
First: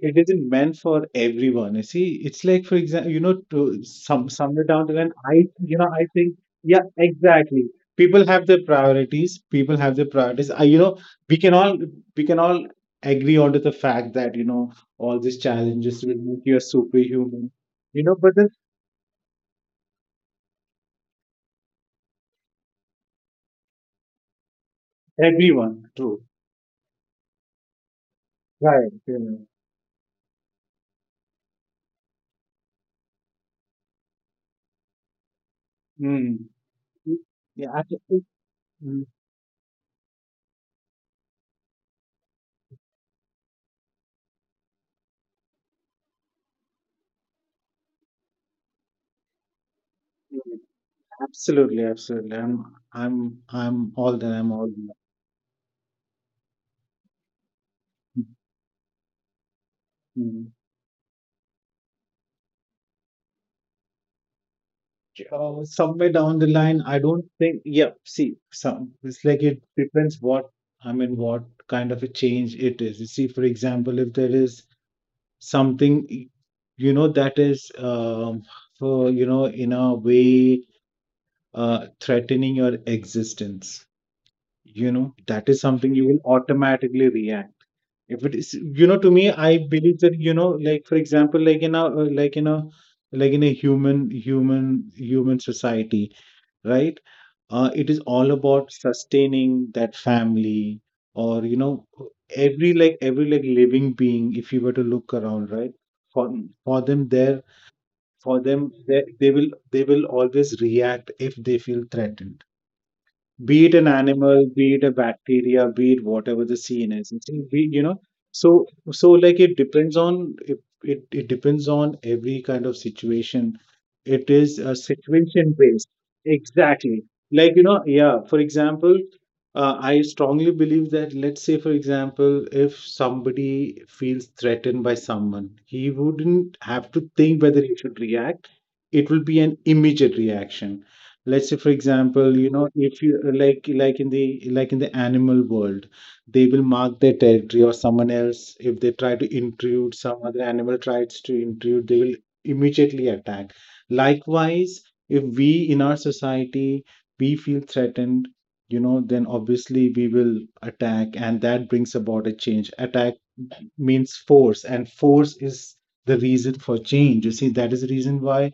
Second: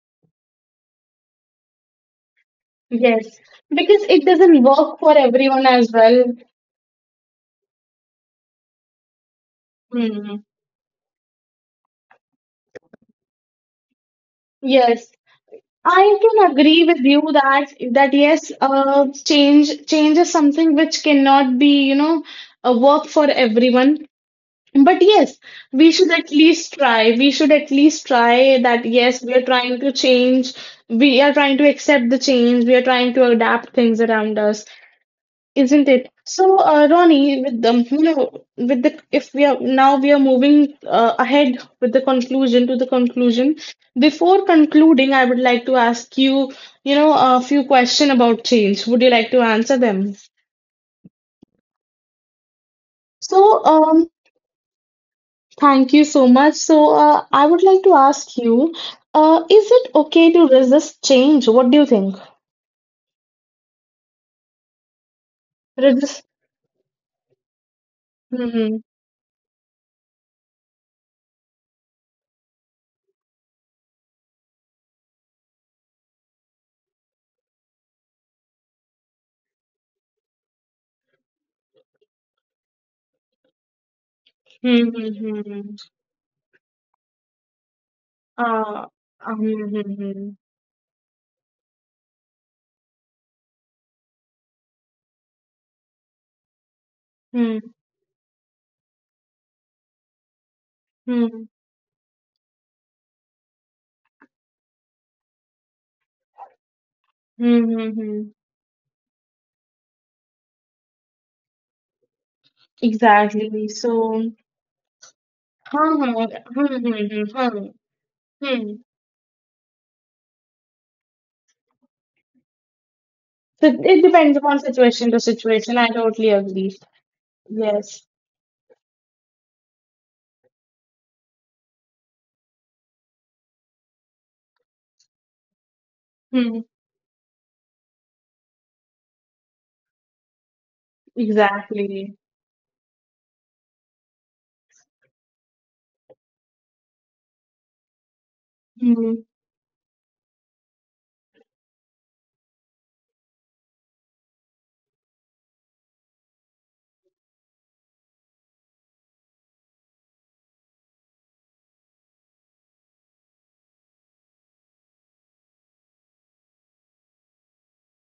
[SPEAKER 2] it isn't meant for everyone. You see, it's like, for example,
[SPEAKER 1] Yes.
[SPEAKER 2] to
[SPEAKER 1] Because it
[SPEAKER 2] some
[SPEAKER 1] doesn't
[SPEAKER 2] somewhere down the
[SPEAKER 1] work
[SPEAKER 2] line,
[SPEAKER 1] for
[SPEAKER 2] I,
[SPEAKER 1] everyone as
[SPEAKER 2] I
[SPEAKER 1] well.
[SPEAKER 2] think, yeah, exactly. People have their priorities. People have their priorities. I, we can all we can all agree onto the fact that
[SPEAKER 1] Yes.
[SPEAKER 2] all these challenges will
[SPEAKER 1] I
[SPEAKER 2] make
[SPEAKER 1] can
[SPEAKER 2] you a
[SPEAKER 1] agree with you
[SPEAKER 2] superhuman.
[SPEAKER 1] that
[SPEAKER 2] You
[SPEAKER 1] that
[SPEAKER 2] know, but
[SPEAKER 1] yes,
[SPEAKER 2] that's
[SPEAKER 1] change is something which cannot be, you know, a work for everyone. But yes,
[SPEAKER 2] everyone,
[SPEAKER 1] we should
[SPEAKER 2] true,
[SPEAKER 1] at least try. We should at least try
[SPEAKER 2] right?
[SPEAKER 1] that yes, we are trying to change. We are trying to accept the change. We are trying to adapt things around us. Isn't
[SPEAKER 2] Know.
[SPEAKER 1] it?
[SPEAKER 2] Mm.
[SPEAKER 1] So, Ronnie,
[SPEAKER 2] Yeah,
[SPEAKER 1] with the you know, with
[SPEAKER 2] mm,
[SPEAKER 1] the if we are now we are moving ahead with the conclusion to the conclusion. Before concluding, I would like to ask you, you know, a few questions about change. Would you like to answer them?
[SPEAKER 2] mm, absolutely, absolutely.
[SPEAKER 1] So,
[SPEAKER 2] I'm all that. I'm all that.
[SPEAKER 1] thank you so much. So, I would like to ask you, is it
[SPEAKER 2] Hmm, hmm.
[SPEAKER 1] okay to resist change? What do you think?
[SPEAKER 2] Somewhere down the
[SPEAKER 1] Resist.
[SPEAKER 2] line, I don't think. Yeah, see, some
[SPEAKER 1] Hmm.
[SPEAKER 2] it's like it depends what I mean, what kind of a change it is. You see, for example, if there is something that is for in a way threatening your existence, you know that is something you will automatically react. If it is, to me, I believe that like for example, like in a human society, right? It is all about sustaining that family, or, every like living being, if you were to look around, right? For for them there, for them they will always react if they feel threatened. Be it an
[SPEAKER 1] Exactly.
[SPEAKER 2] animal, be
[SPEAKER 1] So,
[SPEAKER 2] it a bacteria, be it whatever the
[SPEAKER 1] huh.
[SPEAKER 2] scene is. You see, we, so so like it depends on it, it depends on every kind of situation.
[SPEAKER 1] So
[SPEAKER 2] It
[SPEAKER 1] it
[SPEAKER 2] is a
[SPEAKER 1] depends upon situation
[SPEAKER 2] situation
[SPEAKER 1] to
[SPEAKER 2] based.
[SPEAKER 1] situation. I totally
[SPEAKER 2] Exactly.
[SPEAKER 1] agree.
[SPEAKER 2] Like, yeah. For
[SPEAKER 1] Yes,
[SPEAKER 2] example, I strongly believe that, let's say, for example, if somebody feels threatened by someone, he wouldn't have to think whether he should react. It will be an immediate reaction. Let's say for example,
[SPEAKER 1] exactly.
[SPEAKER 2] if you like, like in the animal world, they will mark their territory. Or someone else, if they try to intrude, some other animal tries to intrude, they will immediately attack. Likewise, if we in our society, we feel threatened, then obviously we will attack. And that brings about a change. Attack means force, and force is the reason for change. You see, that is the reason why,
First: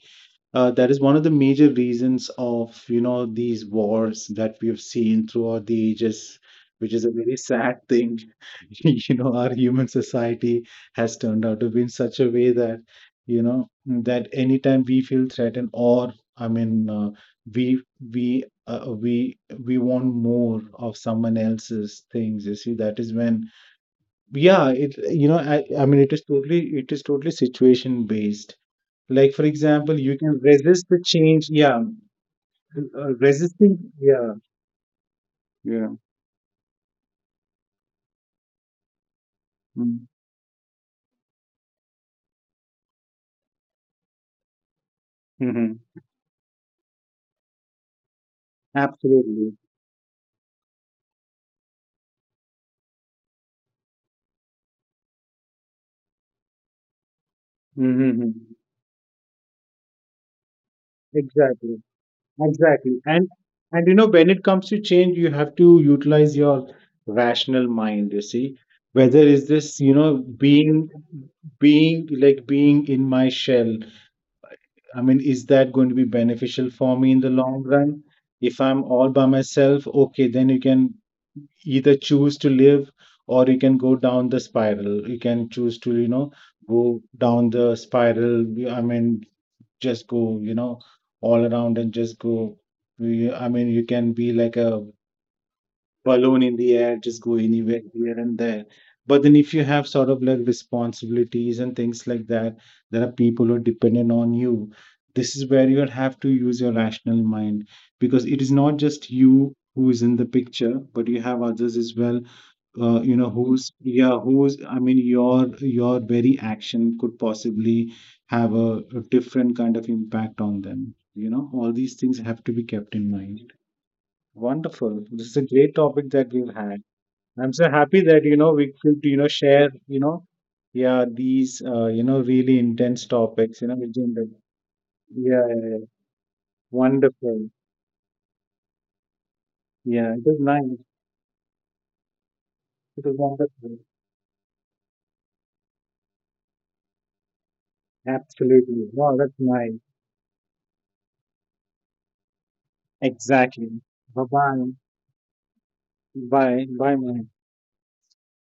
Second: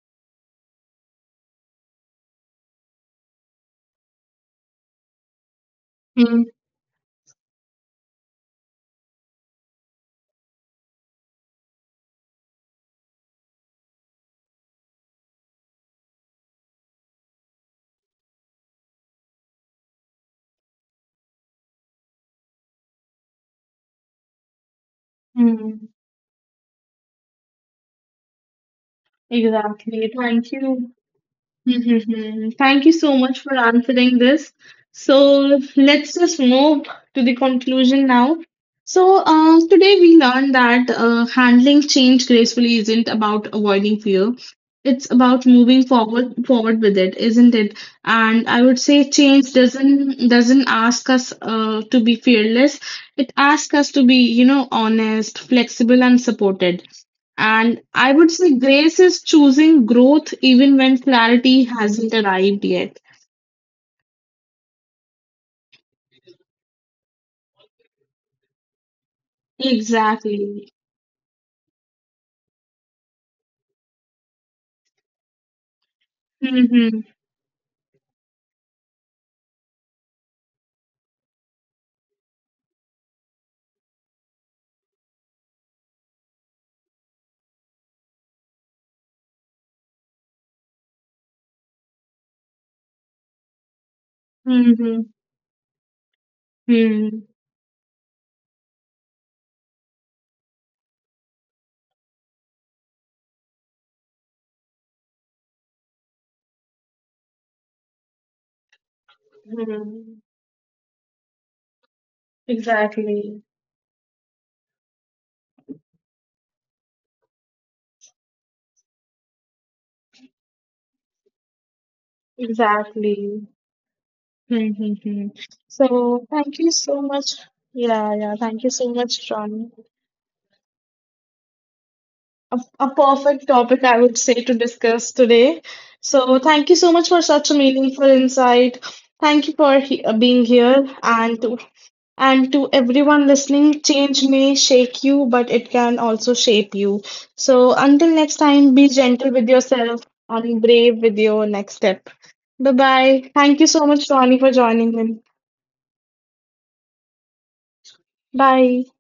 [SPEAKER 2] that is one of the major reasons of, these wars that we have seen throughout the ages, which is a very sad thing. <laughs> You know, our human society has turned out to be in such a way that that anytime we feel threatened, or I mean, we we uh, we we want more of someone else's things. You see, that is when, yeah, it I mean, it is totally situation based. Like for example,
[SPEAKER 1] Exactly.
[SPEAKER 2] you can
[SPEAKER 1] Thank
[SPEAKER 2] resist
[SPEAKER 1] you.
[SPEAKER 2] the change. Yeah,
[SPEAKER 1] Mhm. Thank you so much for
[SPEAKER 2] resisting.
[SPEAKER 1] answering
[SPEAKER 2] Yeah,
[SPEAKER 1] this. So
[SPEAKER 2] yeah.
[SPEAKER 1] let's just move to the conclusion now. So today we learned that handling change gracefully isn't about avoiding fear. It's about moving
[SPEAKER 2] Mm-hmm.
[SPEAKER 1] forward with it, isn't it? And I would say change
[SPEAKER 2] Absolutely.
[SPEAKER 1] doesn't ask us to be fearless. It asks us to be, you know, honest, flexible, and supported. And I would say
[SPEAKER 2] Mm-hmm.
[SPEAKER 1] grace is choosing growth even when clarity hasn't
[SPEAKER 2] Exactly.
[SPEAKER 1] arrived yet.
[SPEAKER 2] Exactly. And when it comes to change, you have to utilize your rational mind. You see, whether is this,
[SPEAKER 1] Exactly,
[SPEAKER 2] being like being in my shell. I mean, is that going to be beneficial for me in the long run? If I'm all by myself, okay, then you can either choose to live, or you can go down the spiral. You can choose to, go down the spiral. I mean, just go, all around and just go. I mean, you can be like a balloon in the air, just go anywhere, here and there. But then if you have sort of like responsibilities and things like that, there are people who are dependent on you. This is where you'll have to use your rational mind, because it is not just you who is in the picture, but you have others as well, who's yeah who's I mean, your very action could possibly have a different kind of impact on them. All these things have to be kept
[SPEAKER 1] exactly.
[SPEAKER 2] in mind.
[SPEAKER 1] Mm-hmm.
[SPEAKER 2] Wonderful, this is a great
[SPEAKER 1] So
[SPEAKER 2] topic
[SPEAKER 1] thank you
[SPEAKER 2] that we've
[SPEAKER 1] so
[SPEAKER 2] had.
[SPEAKER 1] much.
[SPEAKER 2] I'm so
[SPEAKER 1] Yeah, yeah.
[SPEAKER 2] happy
[SPEAKER 1] Thank
[SPEAKER 2] that
[SPEAKER 1] you so
[SPEAKER 2] we
[SPEAKER 1] much,
[SPEAKER 2] could
[SPEAKER 1] Ronnie.
[SPEAKER 2] share, yeah, these,
[SPEAKER 1] A
[SPEAKER 2] really
[SPEAKER 1] perfect
[SPEAKER 2] intense
[SPEAKER 1] topic, I
[SPEAKER 2] topics,
[SPEAKER 1] would say,
[SPEAKER 2] with
[SPEAKER 1] to
[SPEAKER 2] gender.
[SPEAKER 1] discuss today.
[SPEAKER 2] Yeah, yeah, yeah.
[SPEAKER 1] So thank you so much for such a
[SPEAKER 2] Wonderful.
[SPEAKER 1] meaningful insight. Thank you for he being
[SPEAKER 2] Yeah, it was
[SPEAKER 1] here.
[SPEAKER 2] nice.
[SPEAKER 1] And to everyone
[SPEAKER 2] It was
[SPEAKER 1] listening, change
[SPEAKER 2] wonderful.
[SPEAKER 1] may shake you, but it can also shape you. So until next time, be gentle
[SPEAKER 2] Absolutely.
[SPEAKER 1] with
[SPEAKER 2] Wow, that's
[SPEAKER 1] yourself
[SPEAKER 2] nice.
[SPEAKER 1] and brave with your next step. Bye bye. Thank you so much,
[SPEAKER 2] Exactly.
[SPEAKER 1] Ronnie, for
[SPEAKER 2] Bye
[SPEAKER 1] joining in.
[SPEAKER 2] bye. Bye. Bye, Monica.
[SPEAKER 1] Bye.